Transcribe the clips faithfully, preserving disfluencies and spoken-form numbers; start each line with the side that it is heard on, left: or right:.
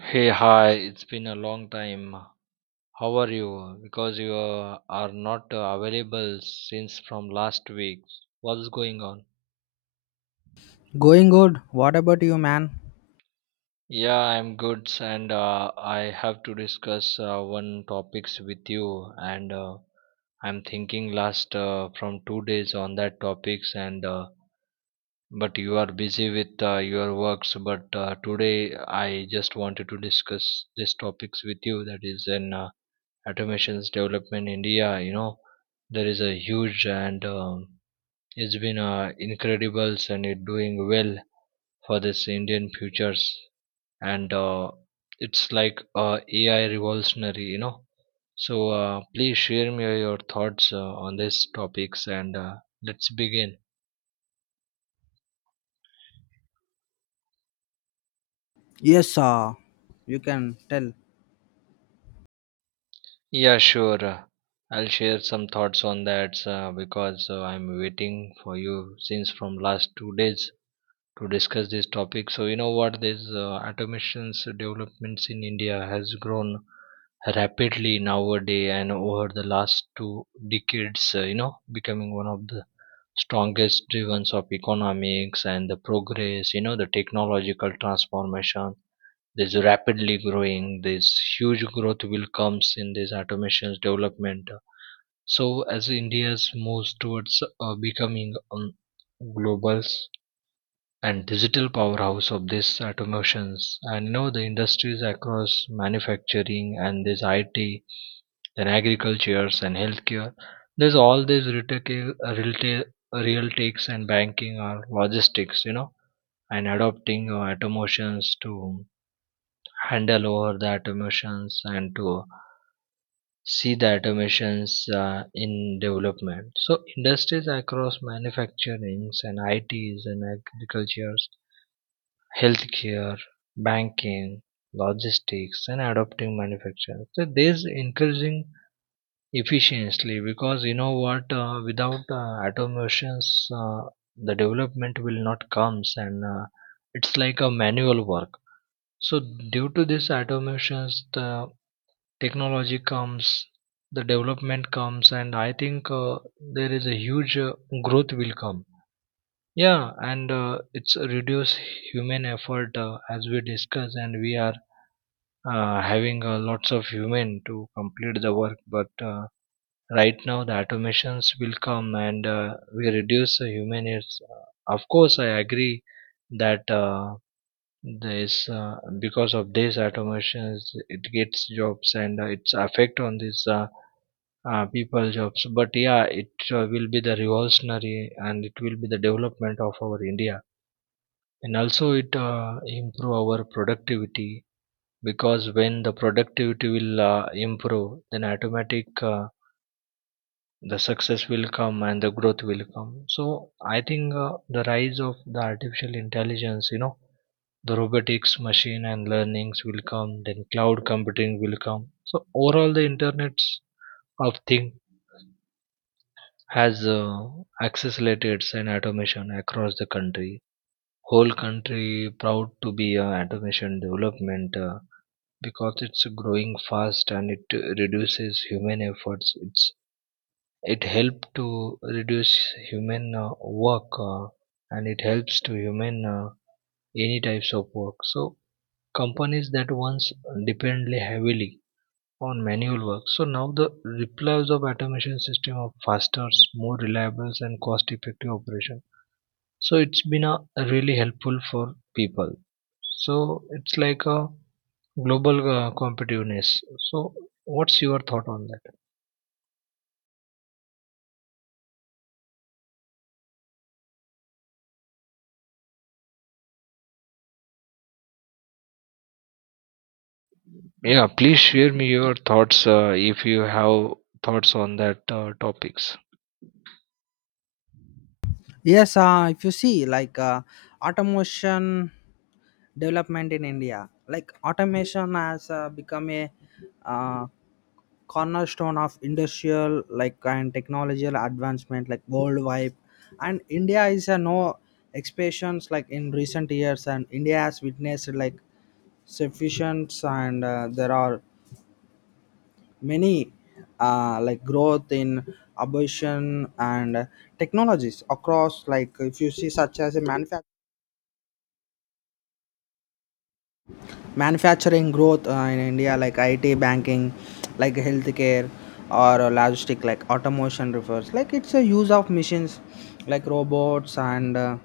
right: Hey, hi, it's been a long time. How are you? Because you uh, are not uh, available since from last week. What's going on?
left: Going good. What about you, man?
right: Yeah, I'm good, s- and uh, I have to discuss uh, one topics with you, and uh, I'm thinking last uh, from two days on that topics, and uh, but you are busy with uh, your works. But uh, Today I just wanted to discuss this topics with you. That is an uh, automations development in India, you know, there is a huge and um, it's been uh, incredible and it doing well for this Indian futures and uh, it's like uh, A I revolutionary, you know. So uh, please share me your thoughts uh, on these topics and uh, let's begin.
left: Yes, uh, you can tell.
right: Yeah, sure. uh, I'll share some thoughts on that uh, because uh, I'm waiting for you since from last two days. to discuss this topic. So you know what? This uh, automation's developments in India has grown rapidly nowadays, and over the last two decades, uh, you know, becoming one of the strongest drivers of economics and the progress. You know, the technological transformation is rapidly growing. This huge growth will comes in this automation's development. So as India's moves towards uh, becoming um, global and digital powerhouse of this automations, and you know the industries across manufacturing and this I T, then agricultures and healthcare, there's all these retail retail real takes and banking or logistics, you know, and adopting uh, automations to handle over the automations and to see the automations uh, in development. So industries across manufacturing and I Ts and agriculture, healthcare, banking, logistics, and adopting manufacturing. So this encouraging efficiently, because you know what, uh, without uh, automations, uh, the development will not comes, and uh, it's like a manual work. So due to this automations, the technology comes, the development comes, and I think uh, there is a huge uh, growth will come, yeah, and uh, it's a reduce human effort uh, as we discuss, and we are uh, having uh, lots of human to complete the work. But uh, right now, the automations will come, and uh, we reduce the human. It's, uh, of course I agree that uh, this uh, because of these automations, it gets jobs and uh, its effect on these uh, uh, people jobs. But yeah, it uh, will be the revolutionary, and it will be the development of our India, and also it uh, improve our productivity, because when the productivity will uh, improve, then automatic uh, the success will come and the growth will come. So I think uh, the rise of the artificial intelligence, you know, the robotics machine and learnings will come, then cloud computing will come. So overall, the internet of thing has uh, accelerated an automation across the country, whole country, proud to be a automation development uh, because it's growing fast and it reduces human efforts. It's it helps to reduce human uh, work, uh, and it helps to human uh, any types of work. So companies that once depended heavily on manual work, so now the replies of automation system of faster, more reliable and cost effective operation. So it's been a really helpful for people. So it's like a global uh, competitiveness. So, what's your thought on that? Yeah, please share me your thoughts uh, if you have thoughts on that uh, topics.
left: Yes, uh, if you see like uh, automation development in India, like automation has uh, become a uh, cornerstone of industrial like and technological advancement like worldwide, and India is a no exceptions. Like in recent years, and India has witnessed like sufficient and uh, there are many uh, like growth in abortion and technologies across like if you see such as a manufa- manufacturing growth uh, in India like it banking like healthcare or uh, logistic like automation refers like it's a use of machines like robots and uh,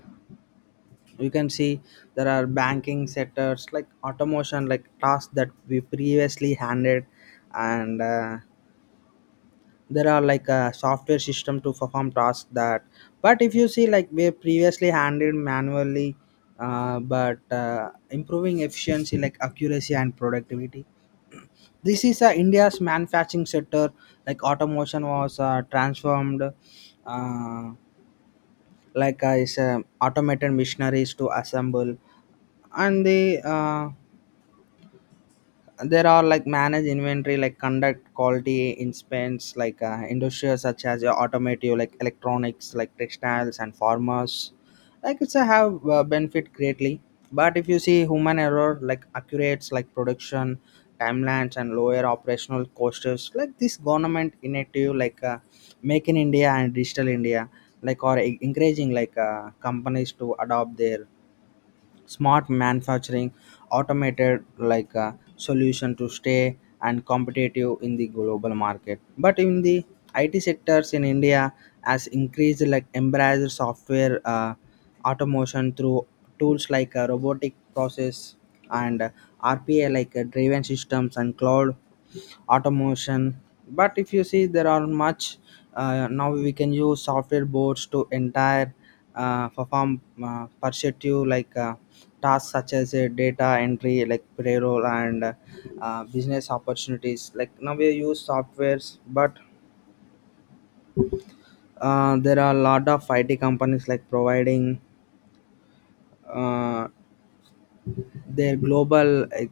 left: you can see there are banking sectors like automation like tasks that we previously handed and uh, there are like a software system to perform tasks that but if you see like we previously handled manually uh, but uh, improving efficiency like accuracy and productivity. This is uh, India's manufacturing sector like automation was uh, transformed uh, like uh, is, uh, automated machineries to assemble and the uh, there are like manage inventory like conduct quality inspections like uh, industrials such as your automotive like electronics like textiles and farmers like it's a have uh, benefit greatly. But if you see human error like accurates like production timelines and lower operational costs like this government initiative like uh, make in India and digital India like are e-, encouraging like uh, companies to adopt their smart manufacturing automated like a solution to stay and competitive in the global market. But in the IT sectors in India has increased like embrace software uh, automation through tools like uh, robotic process and uh, RPA like uh, driven systems and cloud automation. But if you see there are much uh, now we can use software boards to entire uh, perform uh, perspective like uh, tasks such as uh, data entry like payroll and uh, business opportunities like now we use softwares. But uh, there are a lot of I T companies like providing uh, their global like,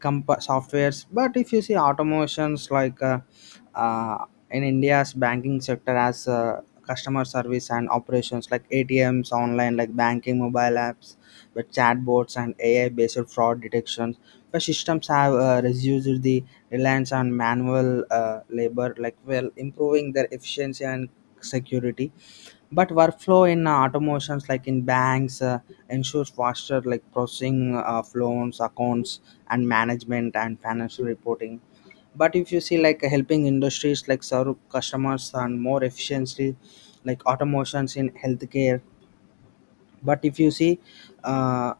left: comp- softwares. But if you see automations like uh, uh, in India's banking sector as uh, customer service and operations like ATMs online like banking mobile apps with chatbots and AI based fraud detection. The systems have uh, reduced the reliance on manual uh, labor like well improving their efficiency and security. But workflow in uh, automations like in banks uh, ensures faster like processing of loans accounts and management and financial reporting. But if you see like helping industries like serve customers and more efficiently like automations in healthcare. But if you see uh,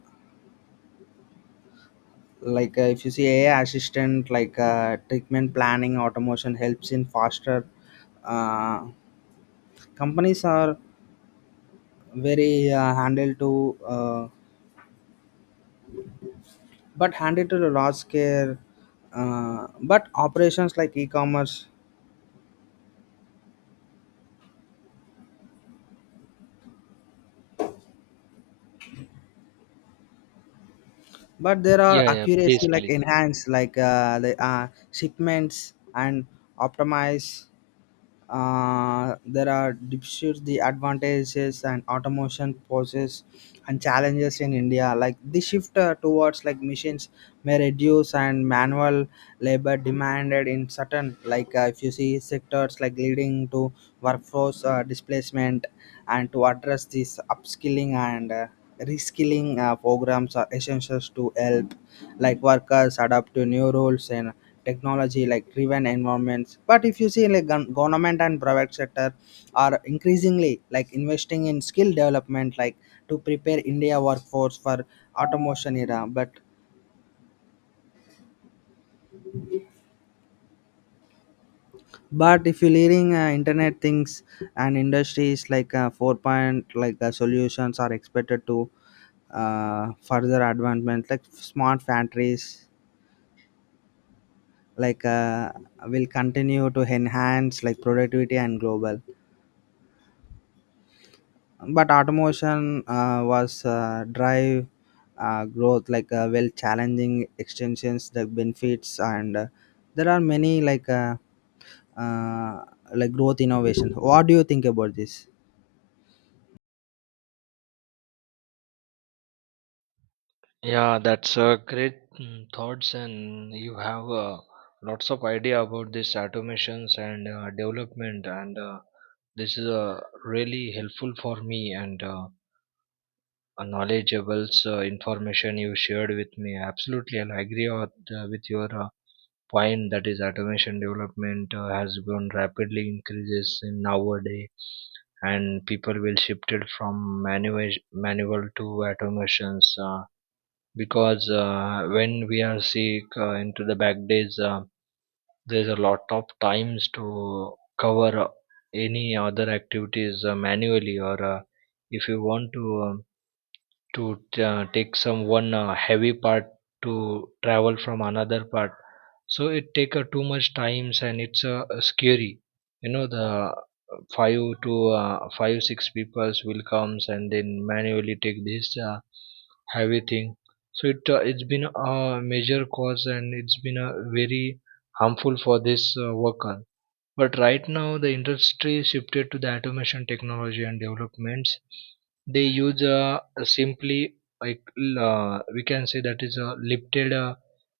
left: like uh, if you see AI assistant like uh, treatment planning automation helps in faster uh, companies are very uh, handled to uh, but handled to the large scale uh, but operations like e-commerce. But there are
right: Yeah, yeah, please,
left: accuracy like
right: please.
left: enhanced like uh, the uh, shipments and optimize uh, there are disputes the advantages and automation poses and challenges in India like this shift uh, towards like machines may reduce and manual labor demanded in certain like uh, if you see sectors like leading to workforce uh, displacement. And to address this upskilling and uh, reskilling uh, programs are essential to help like workers adapt to new roles and technology like driven environments. But if you see like gon- government and private sector are increasingly like investing in skill development like to prepare India workforce for automation era. But but if you're leading uh, internet things and industries like uh, four point like uh, solutions are expected to uh, further advancement like smart factories like uh, will continue to enhance like productivity and global. But automation uh, was uh, drive uh, growth like uh, well challenging extensions the benefits and uh, there are many like uh, uh, like growth innovation. What do you think about this?
right: Yeah, that's uh, great mm, thoughts, and you have uh, lots of idea about this automations and uh, development, and uh, this is uh, really helpful for me, and uh, a knowledgeable uh, information you shared with me. Absolutely, I'll agree with, uh, with your uh, point, that is automation development uh, has grown rapidly increases in nowadays, and people will shifted from manual manual to automations, uh, because uh, when we are sick uh, into the back days, uh, there's a lot of times to cover uh, any other activities uh, manually, or uh, if you want to um, to uh, take some one uh, heavy part to travel from another part. So it take uh, too much times, and it's uh, scary, you know, the five to uh, five six peoples will comes and then manually take this uh, heavy thing. So it uh, it's been a major cause, and it's been a very harmful for this uh, worker. But right now, the industry shifted to the automation technology and developments. They use uh, simply, like l- uh, we can say that is a lifted uh,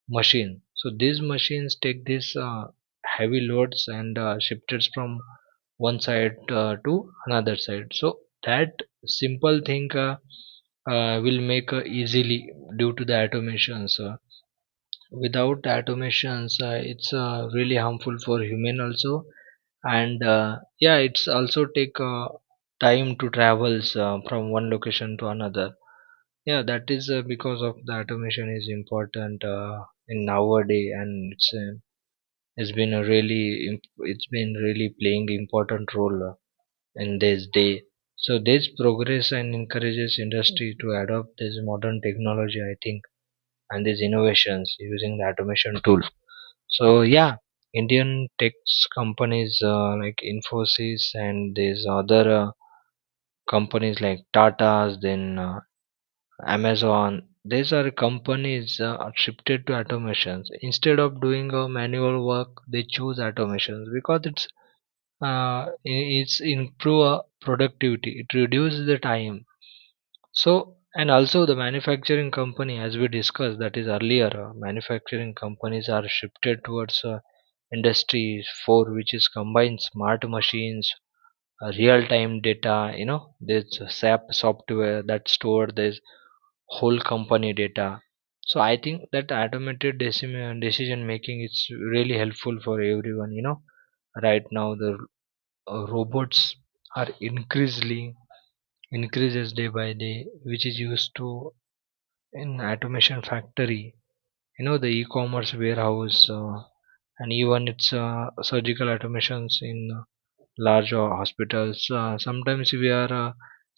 right: machine. So these machines take these uh, heavy loads and uh, shifters from one side uh, to another side. So that simple thing uh, uh, will make uh, easily due to the automations. Uh, without automations, uh, it's uh, really harmful for human also, and uh, yeah, it's also take uh, time to travels uh, from one location to another. Yeah, that is uh, because of the automation is important uh, in nowadays, and it's, uh, it's been a really imp- it's been really playing important role uh, in this day. So this progress and encourages industry to adopt this modern technology, I think, and these innovations using the automation tool. So yeah, Indian tech companies uh, like Infosys and these other uh, companies like Tata's, then uh, Amazon. These are companies uh, are shifted to automations. Instead of doing uh, manual work, they choose automations because it's uh, i- it's improve uh, productivity. It reduces the time. So, and also the manufacturing company, as we discussed that is earlier, uh, manufacturing companies are shifted towards uh, industries, for which is combined smart machines, uh, real-time data, you know, this uh, SAP software that store this whole company data. So I think that automated decim- decision making is really helpful for everyone, you know. Right now the uh, robots are increasingly increases day by day, which is used to in automation factory, you know, the e-commerce warehouse, uh, and even its uh, surgical automations in uh, large uh, hospitals. Uh, sometimes we are uh,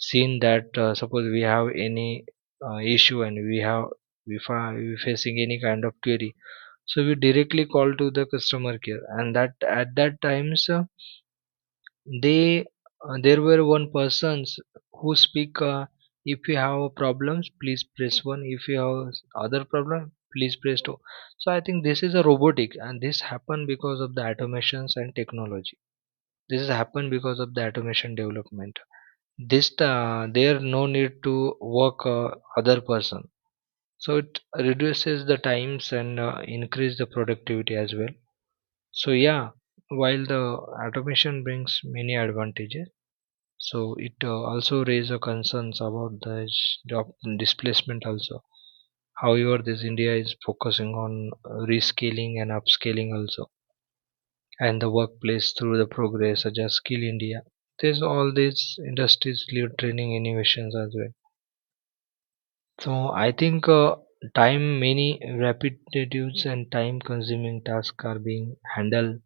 right: seeing that uh, suppose we have any uh, issue, and we have we fa- we facing any kind of query. So we directly call to the customer care, and that at that times, uh, they, uh, there were one persons who speak. Uh, if you have problems, please press one. If you have other problem, please press two. So I think this is a robotic, and this happened because of the automations and technology. This has happened because of the automation development. This uh, there no need to work uh, other person. So it reduces the times, and uh, increase the productivity as well. So yeah, while the automation brings many advantages, so it uh, also raise a concerns about the sh- job displacement also. However, this India is focusing on uh, rescaling and upscaling also, and the workplace through the progress such as Skill India. There's all these industries lead training innovations as well. So I think uh, time many repetitive and time consuming tasks are being handled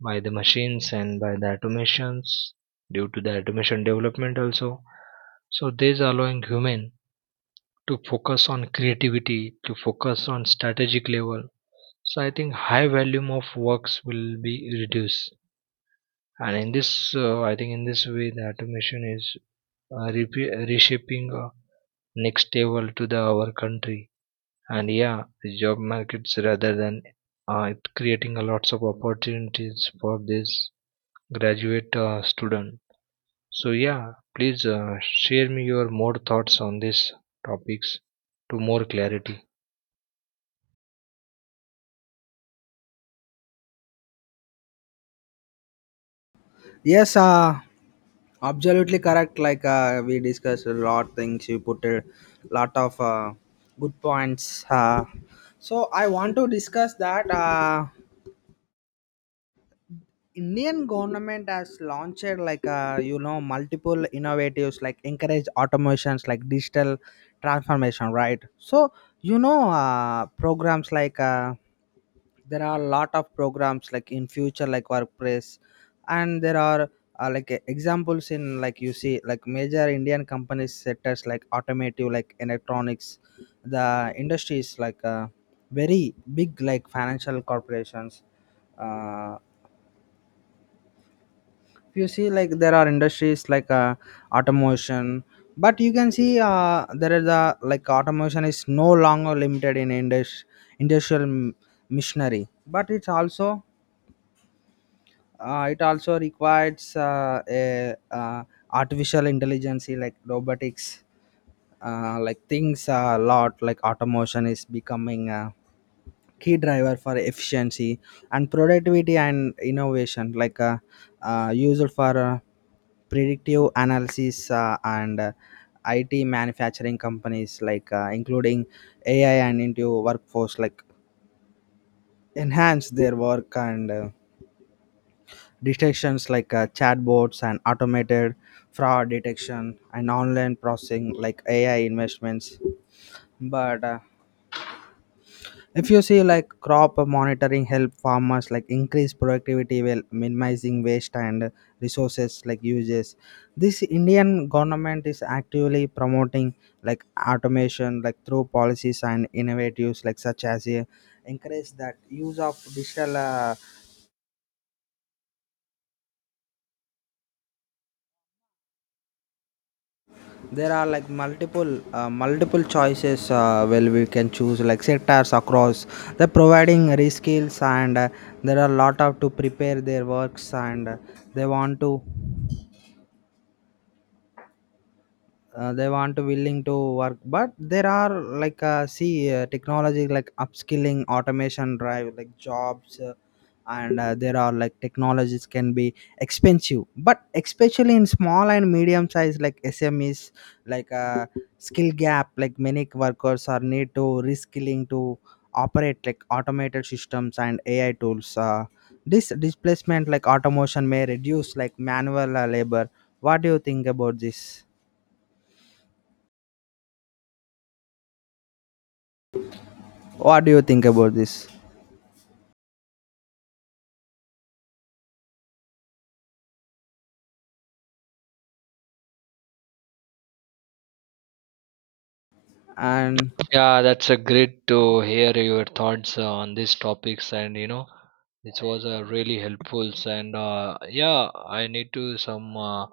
right: by the machines and by the automations, due to the automation development also. So this allowing human to focus on creativity, to focus on strategic level. So I think high volume of works will be reduced, and in this uh, I think, in this way, the automation is uh, repe- reshaping uh, next level to the our country. And yeah, the job markets rather than uh, it creating a lots of opportunities for this graduate uh, student. So yeah, please uh, share me your more thoughts on these topics, to more clarity.
left: yes uh, Absolutely correct. Like uh, we discussed a lot things. You put a lot of uh, good points, uh, so I want to discuss that uh, Indian government has launched like uh, you know multiple innovatives like encourage automations like digital transformation, right? So you know uh, programs like uh, there are a lot of programs like in future like workplace. And there are uh, like uh, examples in like you see like major Indian companies sectors like automotive like electronics, the industries like uh, very big like financial corporations. uh, you see like there are industries like uh, automation. But you can see uh, there is a like automation is no longer limited in indus- industrial m- machinery, but it's also uh, it also requires uh, a uh, artificial intelligence like robotics uh, like things a lot like automation is becoming a key driver for efficiency and productivity and innovation like uh, uh, used for uh, predictive analysis uh, and uh, I T manufacturing companies like uh, including A I and into workforce like enhance their work and uh, detections like uh, chatbots and automated fraud detection and online processing like A I investments. But uh, if you see like crop monitoring help farmers like increase productivity while minimizing waste and resources like uses. This Indian government is actively promoting like automation like through policies and innovatives like such as a encourage that use of digital uh, there are like multiple uh, multiple choices uh, well we can choose like sectors across the providing reskills and uh, there are a lot of to prepare their works and uh, they want to uh, they want to willing to work. But there are like uh, see uh, technology like upskilling automation drive like jobs, uh, and uh, there are like technologies can be expensive but especially in small and medium size like SMEs like uh, skill gap like many workers are need to reskilling to operate like automated systems and AI tools. Uh, this displacement like automation may reduce like manual uh, labor. What do you think about this? what do you think about this and
right: Yeah, that's a great to hear your thoughts uh, on these topics, and you know, it was uh, really helpful. And uh, yeah, I need to some uh,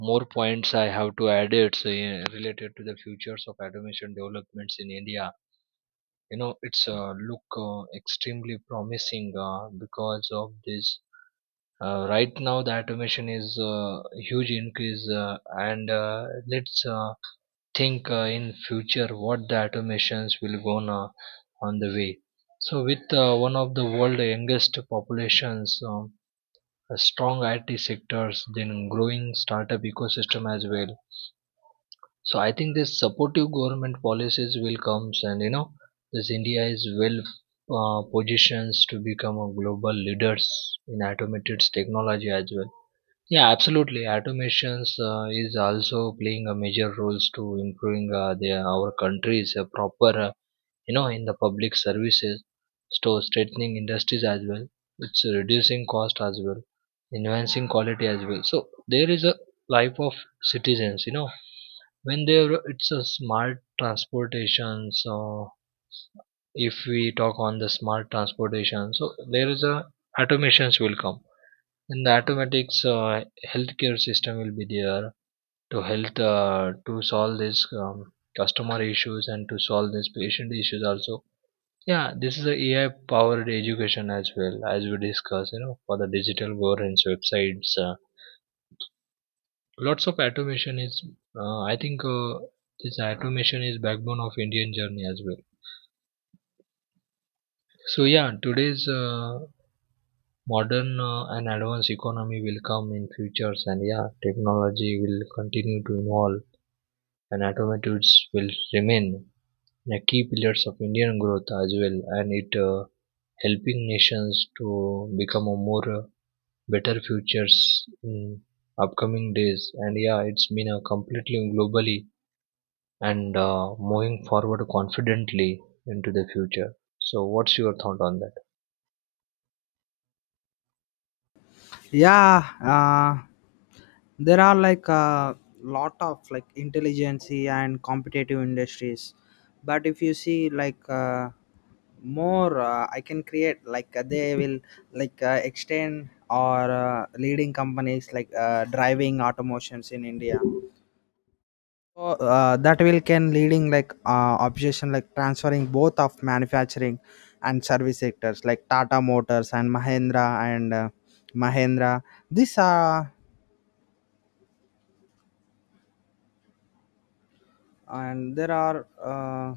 right: more points I have to add it, so, yeah, related to the futures of automation developments in India. You know, it's uh, look uh, extremely promising uh, because of this uh, Right now, the automation is uh, huge increase, uh, and uh, let's uh, think uh, in future what the automations will go on, uh, on the way. So with uh, one of the world youngest populations, um, a strong I T sectors, then growing startup ecosystem as well. So I think this supportive government policies will comes, and you know, this India is well uh, positions to become a global leaders in automated technology as well. Yeah, absolutely. Automations uh, is also playing a major roles to improving uh, the, our country's uh, proper, uh, you know, in the public services, so strengthening industries as well. It's reducing cost as well, enhancing quality as well. So there is a life of citizens, you know, when there it's a smart transportation. So if we talk on the smart transportation, so there is a automations will come. In the automatics, uh, healthcare system will be there to health, uh, to solve this um, customer issues and to solve this patient issues also. Yeah, this is a AI powered education as well, as we discuss, you know, for the digital governance websites. Uh, lots of automation is, uh, i think uh, this automation is backbone of Indian journey as well. So yeah, today's uh, modern uh, and advanced economy will come in futures. And yeah, technology will continue to evolve, and automatives will remain, yeah, key pillars of Indian growth as well, and it uh, helping nations to become a more uh, better futures in upcoming days. And yeah, it's been a completely globally and uh, moving forward confidently into the future. So, what's your thought on that?
left: yeah, uh, there are like a lot of like intelligency and competitive industries. But if you see like uh, more uh, I can create like uh, they will like uh, extend or uh, leading companies like uh, driving automations in India. So, uh, that will can leading like uh, obsession like transferring both of manufacturing and service sectors like Tata Motors and Mahindra and uh, Mahindra. These are and there are uh,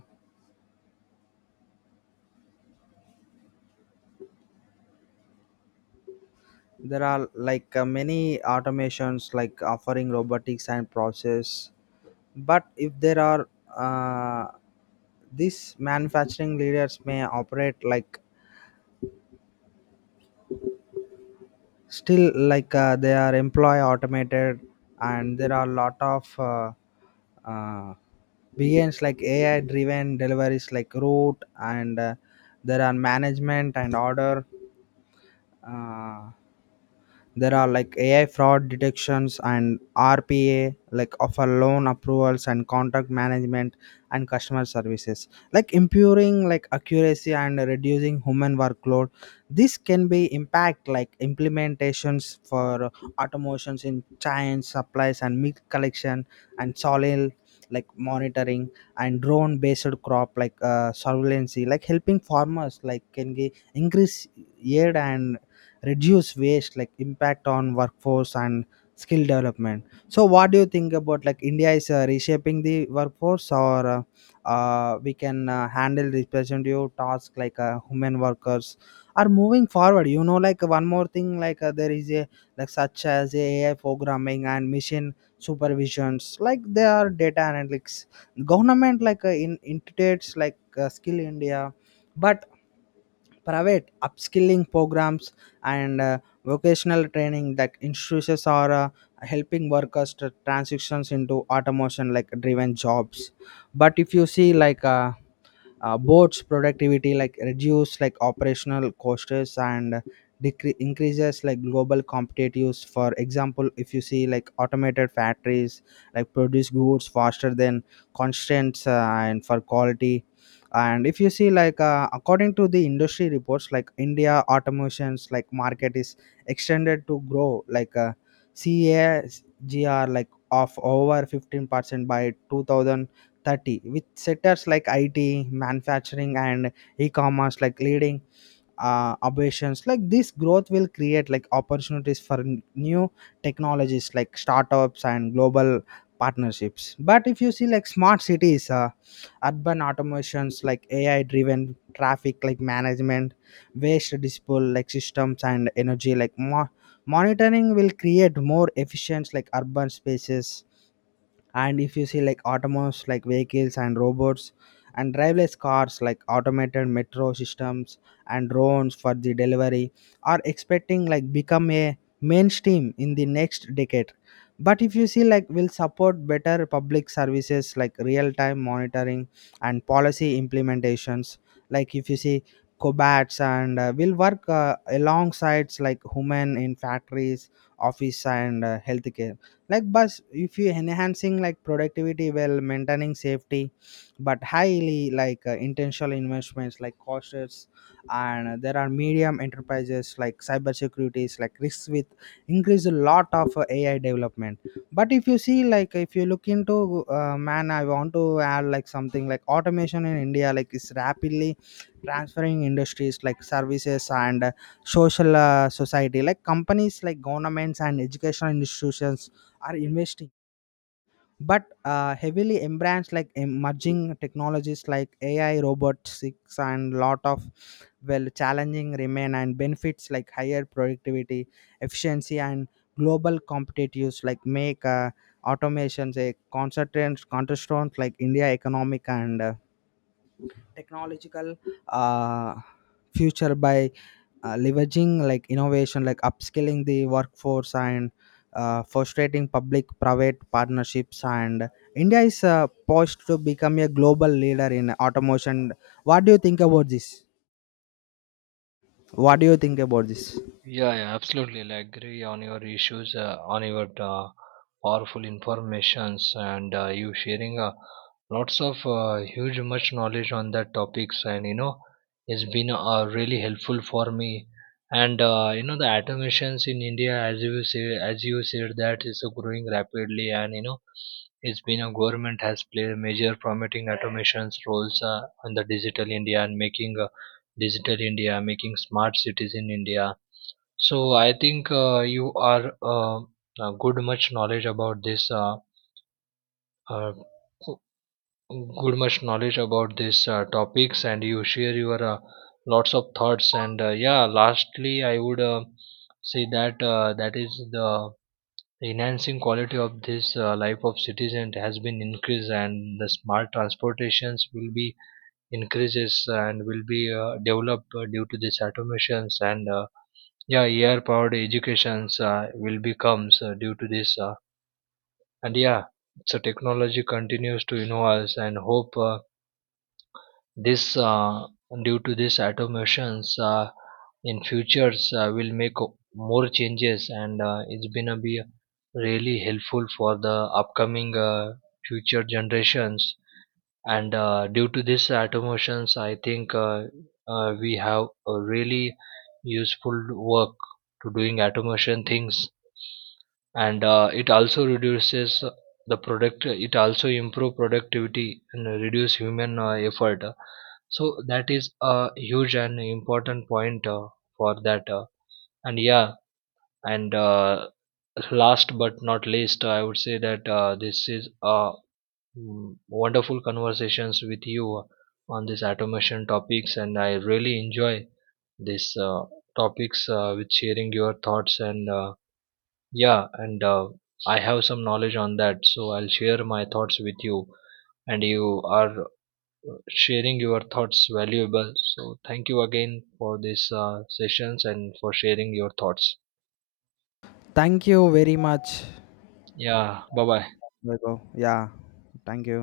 left: there are like uh, many automations like offering robotics and process. But if there are uh, these manufacturing leaders may operate like still like uh, they are employee automated and there are a lot of uh, uh, begins like AI driven deliveries like route and uh, there are management and order uh, there are like AI fraud detections and RPA like offer loan approvals and contract management and customer services like improving like accuracy and reducing human workload. This can be impact like implementations for automations in giant supplies and milk collection and soil like monitoring and drone based crop like uh, surveillance like helping farmers like can ge- increase yield and reduce waste like impact on workforce and skill development. So what do you think about like India is uh, reshaping the workforce or uh, uh, we can uh, handle representative tasks like uh, human workers are moving forward, you know, like one more thing like uh, there is a like such as AI programming and machine supervisions like they are data analytics. Government like uh, in integrates like uh, Skill India but private upskilling programs and uh, vocational training that institutions are uh, helping workers to transitions into automation like driven jobs. But if you see like uh, uh, boards productivity like reduce like operational costs and decrease increases like global competitiveness. For example, if you see like automated factories like produce goods faster than constraints uh, and for quality. And if you see like uh, according to the industry reports like India automations like market is extended to grow like uh, C A G R like of over fifteen percent by 2000 30 with sectors like I T, manufacturing, and e-commerce like leading uh, aberrations. Like this growth will create like opportunities for n- new technologies like startups and global partnerships. But if you see like smart cities, uh, urban automations like A I-driven traffic like management, waste disposal like systems and energy like more monitoring will create more efficient like urban spaces. And if you see like autonomous like vehicles and robots and driverless cars like automated metro systems and drones for the delivery are expecting like become a mainstream in the next decade. But if you see like will support better public services like real time monitoring and policy implementations like if you see cobats and uh, will work uh, alongside like human in factories office and uh, healthcare like bus if you enhancing like productivity while maintaining safety. But highly like uh, intentional investments like cautious and there are medium enterprises like cyber securities like risks with increase a lot of uh, AI development. But if you see like if you look into uh, man, I want to add like something like automation in India like is rapidly transferring industries like services and uh, social uh, society like companies like governments and educational institutions are investing but uh, heavily embrace like emerging technologies like AI robotics and lot of well challenging remain and benefits like higher productivity efficiency and global competitiveness like make uh, automations a concentrant counterstrong like India economic and uh, technological uh, future by uh, leveraging like innovation like upskilling the workforce and uh, frustrating public private partnerships and India is uh, poised to become a global leader in automation. What do you think about this? what do you think about this
right: Yeah, yeah, absolutely. I agree on your issues, uh, on your uh, powerful informations, and uh, you sharing uh, lots of uh, huge much knowledge on that topics, and you know, it's been uh, really helpful for me. And uh, you know, the automations in India, as you say, as you said, that is uh, growing rapidly, and you know, it's been a government has played a major promoting automations roles uh, on the digital India, and making uh, digital India, making smart cities in India. So I think uh, you are uh, uh, good much knowledge about this uh, uh, go- good much knowledge about this uh, topics, and you share your uh, lots of thoughts. And uh, yeah, lastly I would uh, say that uh, that is the enhancing quality of this uh, life of citizen has been increased, and the smart transportations will be increases and will be uh, developed uh, due to these automations, and uh, yeah, A I powered educations uh, will becomes uh, due to this uh, And yeah, so technology continues to innovate, and hope uh, this uh, due to this automations uh, in futures uh, will make o- more changes, and uh, it's gonna be really helpful for the upcoming uh, future generations. And uh, due to this automations, I think, uh, uh, we have a really useful work to doing automation things, and uh, it also reduces the product, it also improve productivity and reduce human uh, effort. So that is a huge and important point, uh, for that. Uh, and yeah and uh, last but not least, I would say that uh, this is uh, Mm, wonderful conversations with you on these automation topics, and I really enjoy these uh, topics uh, with sharing your thoughts, and uh, yeah, and uh, I have some knowledge on that, so I'll share my thoughts with you. And you are uh, sharing your thoughts valuable, so thank you again for these uh, sessions and for sharing your thoughts.
left: Thank you very much,
right: Yeah, bye bye.
left: Vaibhav. Yeah, thank you.